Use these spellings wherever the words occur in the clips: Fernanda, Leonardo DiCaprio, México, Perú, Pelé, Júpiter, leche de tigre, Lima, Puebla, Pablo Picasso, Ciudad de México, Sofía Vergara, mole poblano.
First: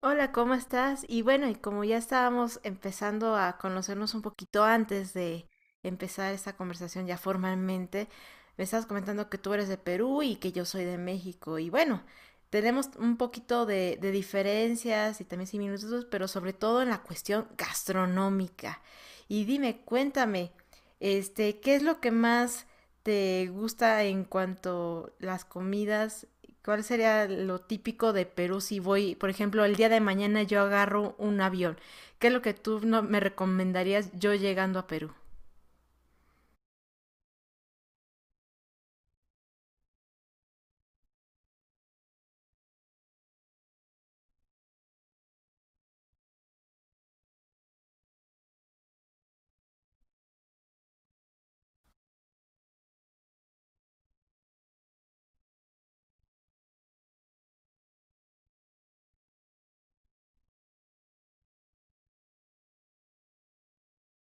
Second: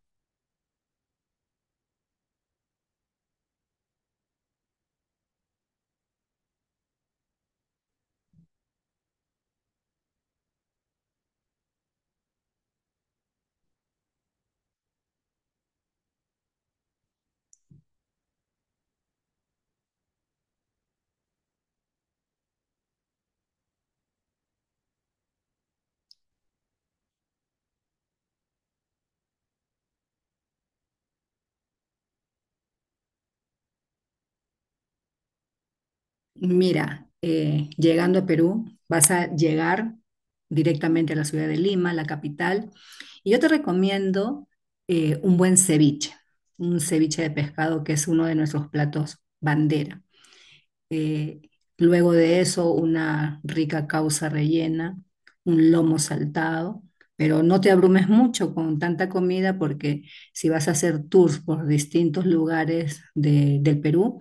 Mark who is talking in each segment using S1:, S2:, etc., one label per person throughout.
S1: Hola, ¿cómo estás? Y bueno, y como ya estábamos empezando a conocernos un poquito antes de empezar esta conversación ya formalmente, me estás comentando que tú eres de Perú y que yo soy de México. Y bueno, tenemos un poquito de diferencias y también similitudes, pero sobre todo en la cuestión gastronómica. Y dime, cuéntame, ¿qué es lo que más te gusta en cuanto las comidas? ¿Cuál sería lo típico de Perú si voy, por ejemplo, el día de mañana yo agarro un avión? ¿Qué es lo que tú no me recomendarías yo llegando a Perú?
S2: Mira, llegando a Perú, vas a llegar directamente a la ciudad de Lima, la capital, y yo te recomiendo un buen ceviche, un ceviche de pescado que es uno de nuestros platos bandera. Eh, Luego de eso, una rica causa rellena, un lomo saltado, pero no te abrumes mucho con tanta comida porque si vas a hacer tours por distintos lugares del Perú,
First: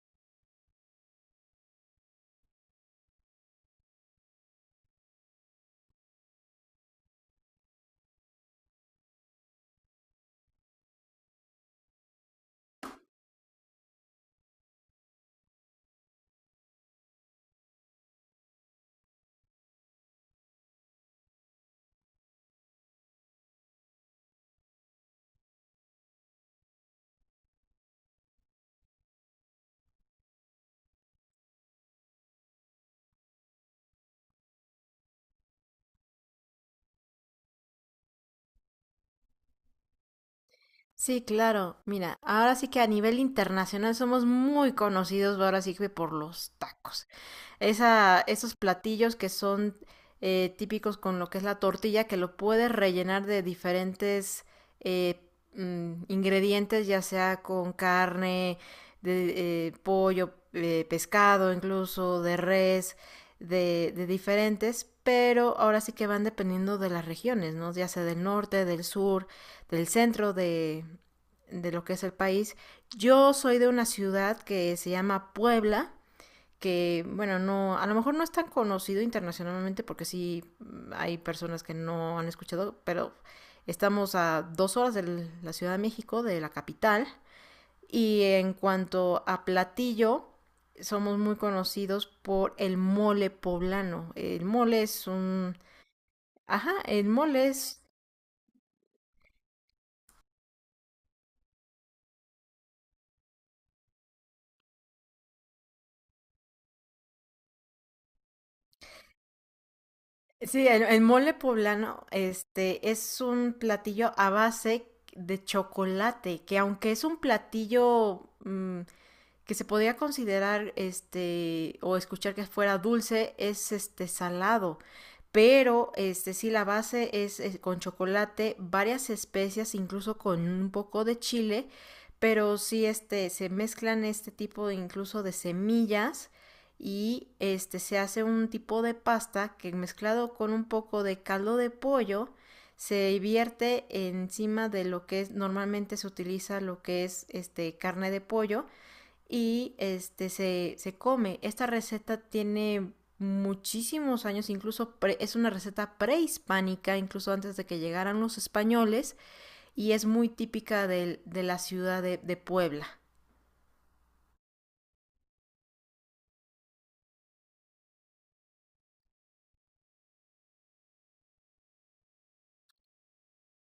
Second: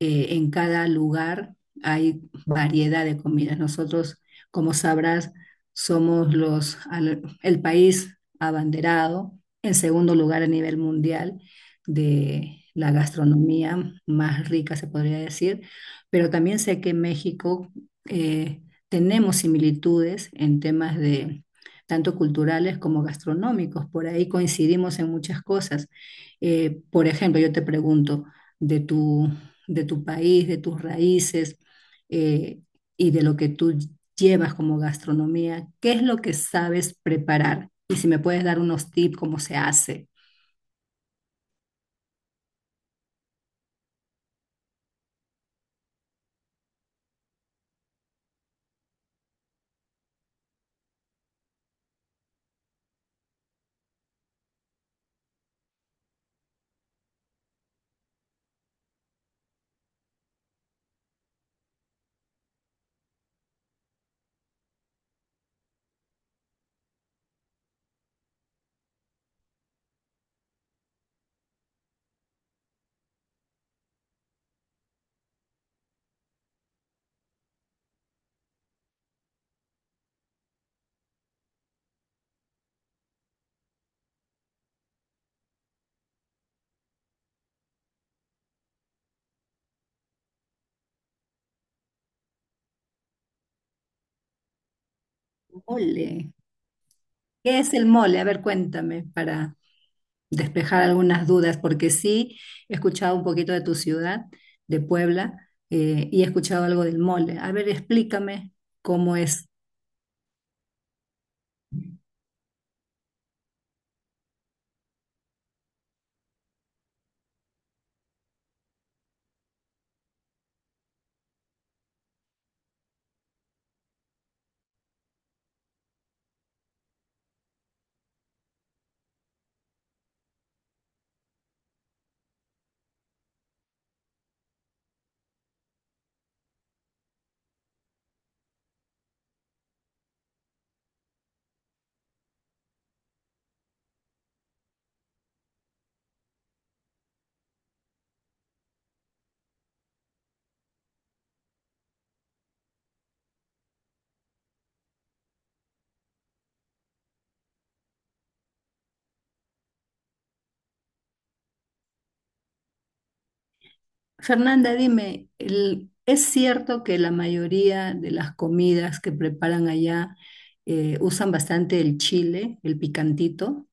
S2: en cada lugar hay variedad de comidas. Nosotros, como sabrás, somos el país abanderado, en segundo lugar a nivel mundial, de la gastronomía más rica, se podría decir, pero también sé que en México eh, tenemos similitudes en temas de tanto culturales como gastronómicos, por ahí coincidimos en muchas cosas. Por ejemplo, yo te pregunto de tu de tu país, de tus raíces, eh, y de lo que tú llevas como gastronomía, ¿qué es lo que sabes preparar? Y si me puedes dar unos tips, cómo se hace.
S1: Sí, claro. Mira, ahora sí que a nivel internacional somos muy conocidos ahora sí que por los tacos. Esos platillos que son típicos con lo que es la tortilla, que lo puedes rellenar de diferentes eh, ingredientes, ya sea con carne, de pollo, pescado incluso, de res, de diferentes, pero ahora sí que van dependiendo de las regiones, ¿no? Ya sea del norte, del sur del centro de lo que es el país. Yo soy de una ciudad que se llama Puebla, que bueno, no, a lo mejor no es tan conocido internacionalmente porque sí hay personas que no han escuchado, pero estamos a dos horas de la Ciudad de México, de la capital, y en cuanto a platillo, somos muy conocidos por el mole poblano. El mole es un...
S2: Mole.
S1: Ajá, el mole
S2: ¿Qué es
S1: es...
S2: el mole? A ver, cuéntame para despejar algunas dudas, porque sí he escuchado un poquito de tu ciudad, de Puebla, y he escuchado algo del mole. A ver, explícame cómo es.
S1: Sí, el mole poblano, es un platillo a base de chocolate, que aunque es un platillo que se podría considerar este o escuchar que fuera dulce, es este salado, pero este sí la base es con chocolate, varias especias, incluso con un poco de chile, pero sí este se mezclan este tipo de, incluso de semillas, y este se hace un tipo de pasta que mezclado con un poco de caldo de pollo se vierte encima de lo que es, normalmente se utiliza lo que es este carne de pollo, y este se come. Esta receta tiene muchísimos años, incluso es una receta prehispánica, incluso antes de que llegaran los españoles, y es muy típica de, la ciudad de Puebla.
S2: Fernanda, dime, ¿es cierto que la mayoría de las comidas que preparan allá usan bastante el chile, el picantito?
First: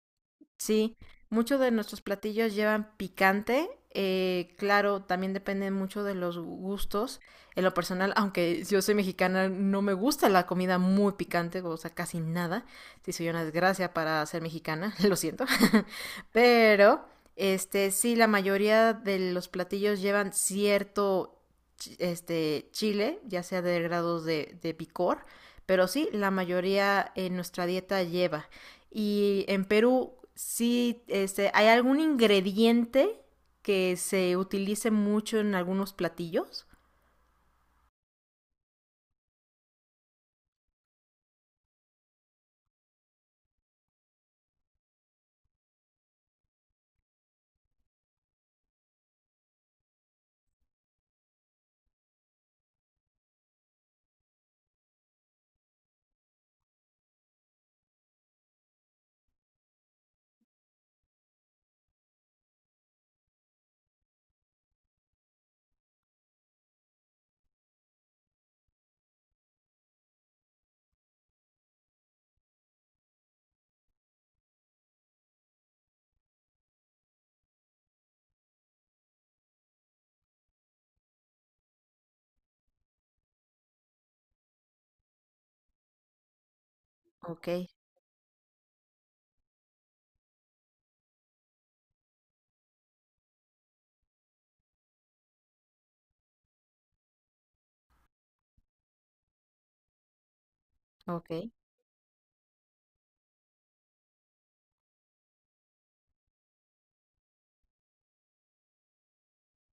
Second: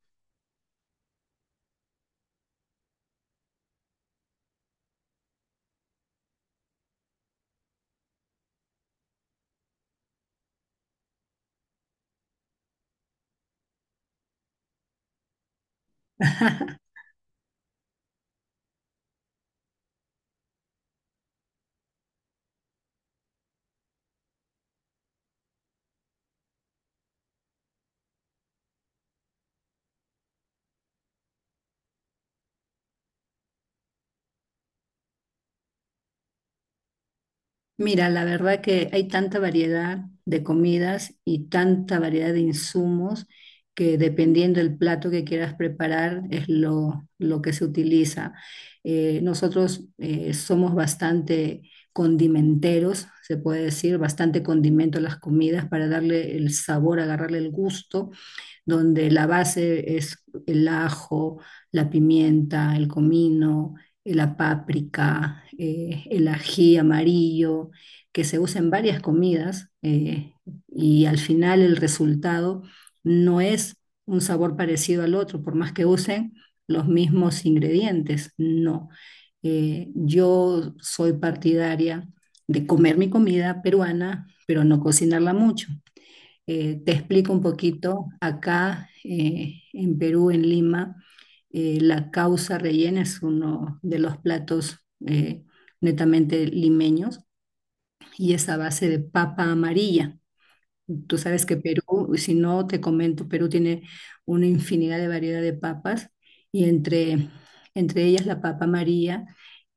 S1: Sí, muchos de nuestros platillos llevan picante. Claro, también depende mucho de los gustos. En lo personal, aunque yo soy mexicana, no me gusta la comida muy picante, o sea, casi nada. Sí, soy una desgracia para ser mexicana, lo siento. Pero, sí, la mayoría de los platillos llevan cierto, chile, ya sea de grados de picor. Pero sí, la mayoría en nuestra dieta lleva. Y en Perú, sí, ¿hay algún ingrediente que se utilice mucho en algunos platillos?
S2: Mira, la verdad que hay tanta variedad de comidas y tanta variedad de insumos que dependiendo del plato que quieras preparar es lo que se utiliza. Nosotros somos bastante condimenteros, se puede decir, bastante condimento a las comidas para darle el sabor, agarrarle el gusto, donde la base es el ajo, la pimienta, el comino, la páprica, el ají amarillo, que se usa en varias comidas, y al final el resultado no es un sabor parecido al otro, por más que usen los mismos ingredientes, no. Yo soy partidaria de comer mi comida peruana, pero no cocinarla mucho. Te explico un
S1: Ok,
S2: poquito, acá en Perú, en Lima, la causa rellena es uno de los platos eh, netamente limeños y es a base de papa amarilla. Tú
S1: ok,
S2: sabes que Perú, si no te comento, Perú tiene una infinidad de variedad de papas y entre ellas la papa María,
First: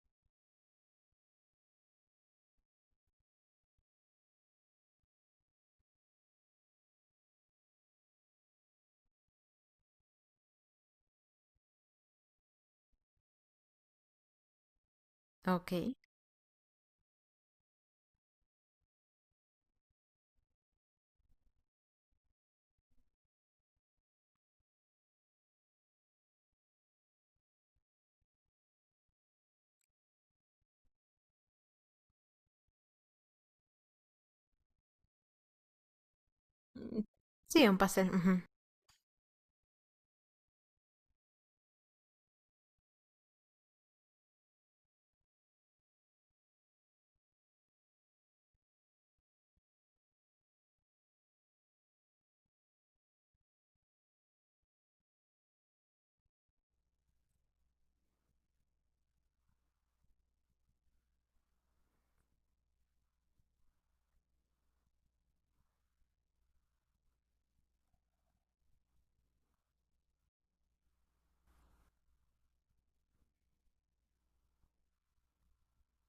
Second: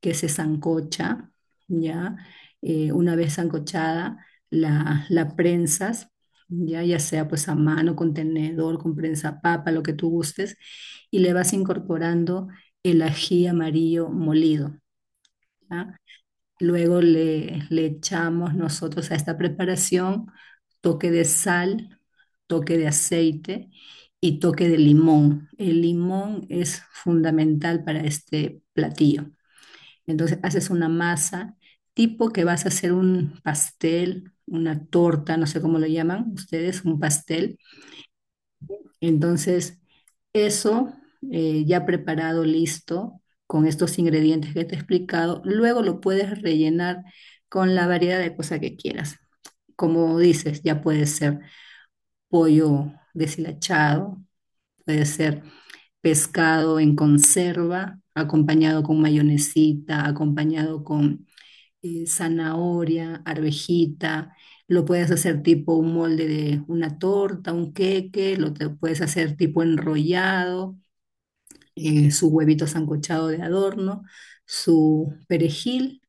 S2: que se sancocha, ¿ya? Una vez sancochada, la prensas, ¿ya? Ya sea pues a mano, con tenedor, con prensa papa, lo que tú gustes, y le vas incorporando el ají amarillo molido,
S1: ok.
S2: ¿ya? Luego le echamos nosotros a esta preparación toque de sal, toque de aceite y toque de limón. El limón es fundamental para este platillo. Entonces haces una masa tipo que vas a hacer un pastel, una torta, no sé cómo lo llaman ustedes, un
S1: Mm.
S2: pastel.
S1: Sí, un pastel. Ujú.
S2: Entonces, eso, ya preparado, listo, con estos ingredientes que te he explicado, luego lo puedes rellenar con la variedad de cosas que quieras. Como dices, ya puede ser pollo deshilachado, puede ser pescado en conserva, acompañado con mayonesita, acompañado con zanahoria, arvejita. Lo puedes hacer tipo un molde de una torta, un queque, puedes hacer tipo enrollado, su huevito sancochado de adorno, su perejil,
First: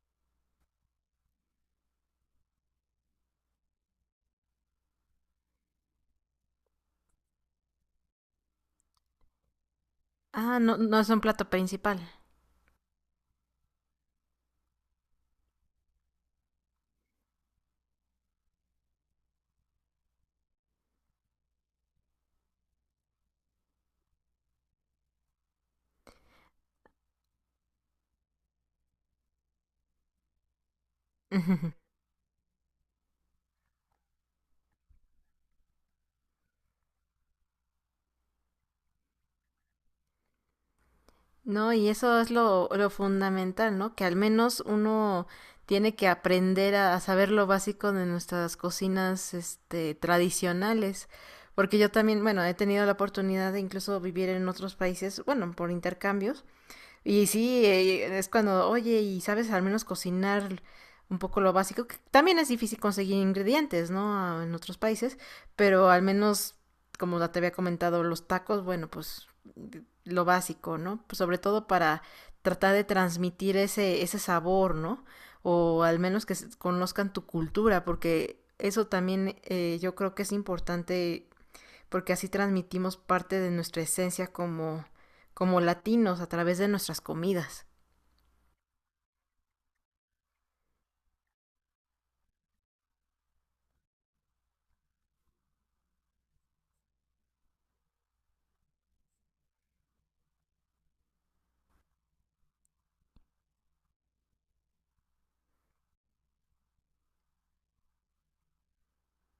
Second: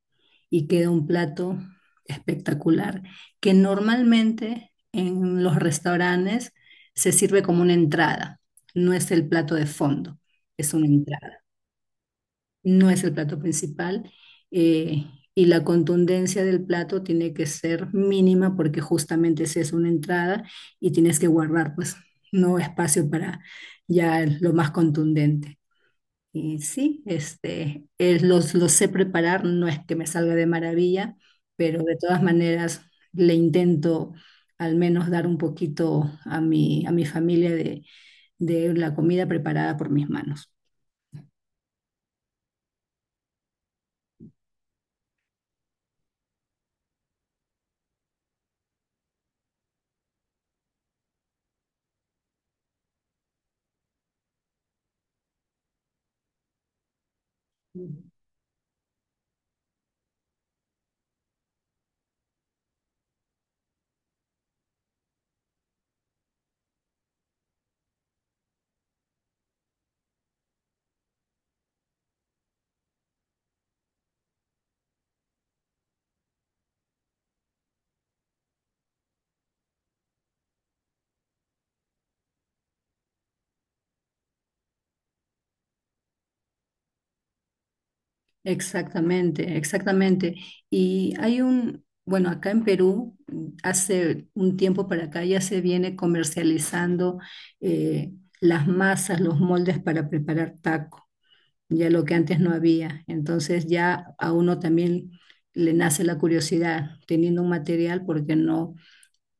S2: y queda un plato espectacular que normalmente en los restaurantes se sirve como una entrada, no es el plato de fondo,
S1: Ah,
S2: es
S1: no,
S2: una
S1: no es un
S2: entrada,
S1: plato principal.
S2: no es el plato principal, eh, y la contundencia del plato tiene que ser mínima porque justamente si es una entrada y tienes que guardar pues no espacio para ya lo más contundente. Y sí, este, los sé preparar, no es que me salga de maravilla, pero de todas maneras le intento al menos dar un poquito a a mi familia de la comida preparada por mis manos.
S1: No, y eso es lo fundamental, ¿no? Que al menos uno tiene que aprender a saber lo básico de nuestras cocinas, tradicionales. Porque yo también, bueno, he tenido la oportunidad de incluso vivir en otros países, bueno, por intercambios, y sí, es cuando, oye, y sabes al menos cocinar un poco lo básico, que también es difícil conseguir ingredientes, ¿no? A- en otros países, pero al menos, como ya te había comentado, los tacos, bueno, pues lo básico, ¿no? Pues sobre todo para tratar de transmitir ese sabor, ¿no? O al menos que se- conozcan tu cultura, porque eso también yo creo que es importante, porque así transmitimos parte de nuestra esencia como, como latinos a través de nuestras comidas.
S2: Exactamente, exactamente. Y hay un, bueno, acá en Perú, hace un tiempo para acá ya se viene comercializando eh, las masas, los moldes para preparar taco, ya lo que antes no había. Entonces ya a uno también le nace la curiosidad, teniendo un material, porque no,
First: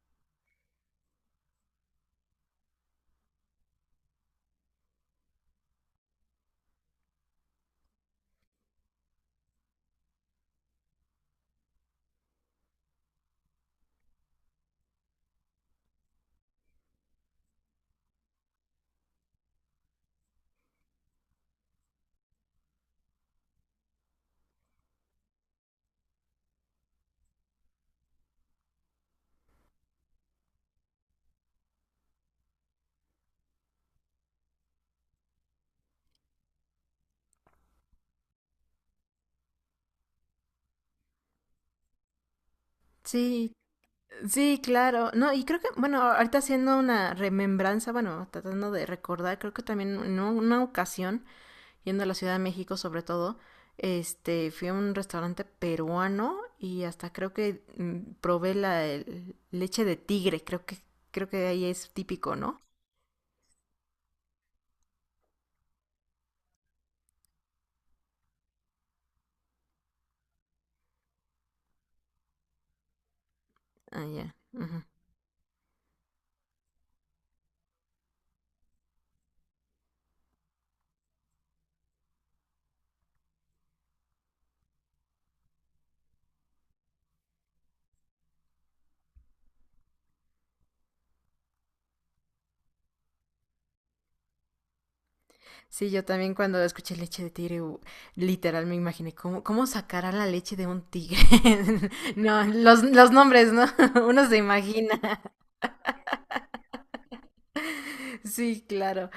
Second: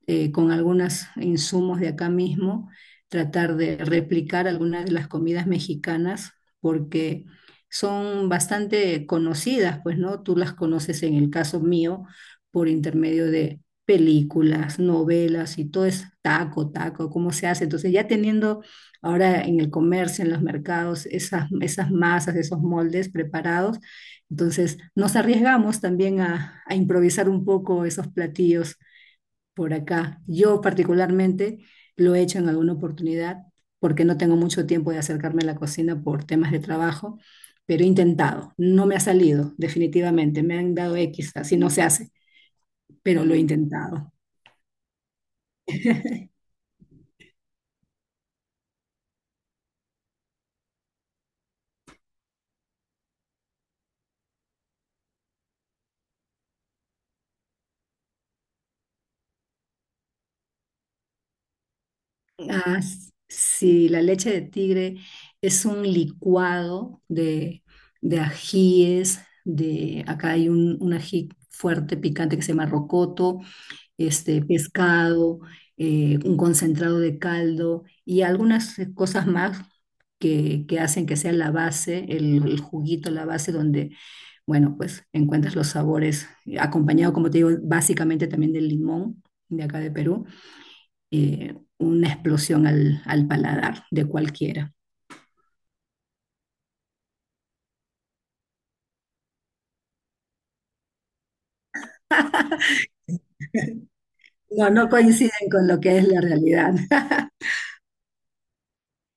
S2: con algunos insumos de acá mismo, tratar de replicar algunas de las comidas mexicanas, porque son bastante conocidas, pues, ¿no? Tú las conoces en el caso mío por intermedio de películas, novelas y todo es taco, taco, cómo se hace. Entonces ya teniendo ahora en el comercio, en los mercados, esas masas, esos moldes preparados, entonces nos arriesgamos también a improvisar un poco esos platillos por acá. Yo particularmente lo he hecho en alguna oportunidad porque no tengo mucho tiempo de acercarme a la cocina por temas de trabajo, pero he intentado. No me ha salido, definitivamente. Me han dado X, así no se hace, pero lo he
S1: Sí,
S2: intentado.
S1: sí, claro. No, y creo que, bueno, ahorita haciendo una remembranza, bueno, tratando de recordar, creo que también en una ocasión, yendo a la Ciudad de México sobre todo, fui a un restaurante peruano y hasta creo que probé la leche de tigre, creo que ahí es típico, ¿no?
S2: Ah, sí, la leche de tigre es un licuado de ajíes, de, acá hay un ají fuerte, picante que se llama rocoto,
S1: Ah, ya.
S2: este,
S1: Ujú.
S2: pescado, un concentrado de caldo y algunas cosas más que hacen que sea la base, el juguito, la base donde, bueno, pues encuentras los sabores, acompañado, como te digo, básicamente también del limón de acá de Perú, una explosión al paladar de cualquiera.
S1: Sí, yo también cuando escuché leche de tigre, literal me imaginé cómo, cómo sacará la leche de un tigre. No, los nombres, ¿no? Uno se
S2: No, no
S1: imagina.
S2: coinciden con lo que es la realidad.
S1: Sí, claro.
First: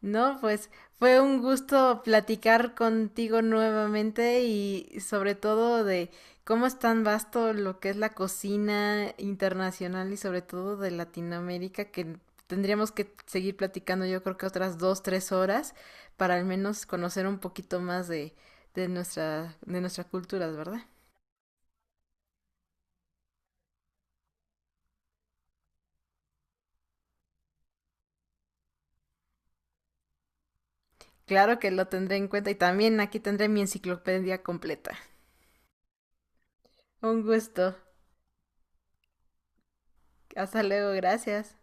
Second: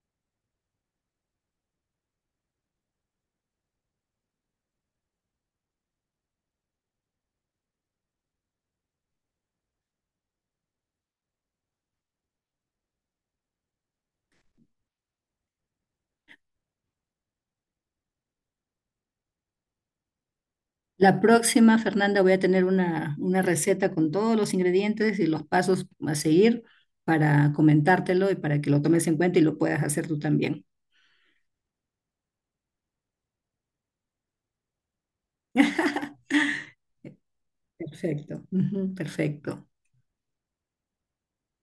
S1: No, pues fue un gusto platicar contigo nuevamente y sobre todo de cómo es tan vasto lo que es la cocina internacional y sobre todo de Latinoamérica, que tendríamos que seguir platicando yo creo que otras dos, tres horas para al menos conocer un poquito más de nuestra, de nuestras culturas, ¿verdad?
S2: La próxima, Fernanda, voy a tener una receta con todos los ingredientes y los pasos a seguir para comentártelo y para que lo tomes en cuenta y lo puedas hacer tú también.
S1: Claro que lo tendré en cuenta y también aquí tendré mi enciclopedia completa. Un gusto.
S2: Perfecto, ujú, perfecto.
S1: Hasta luego, gracias.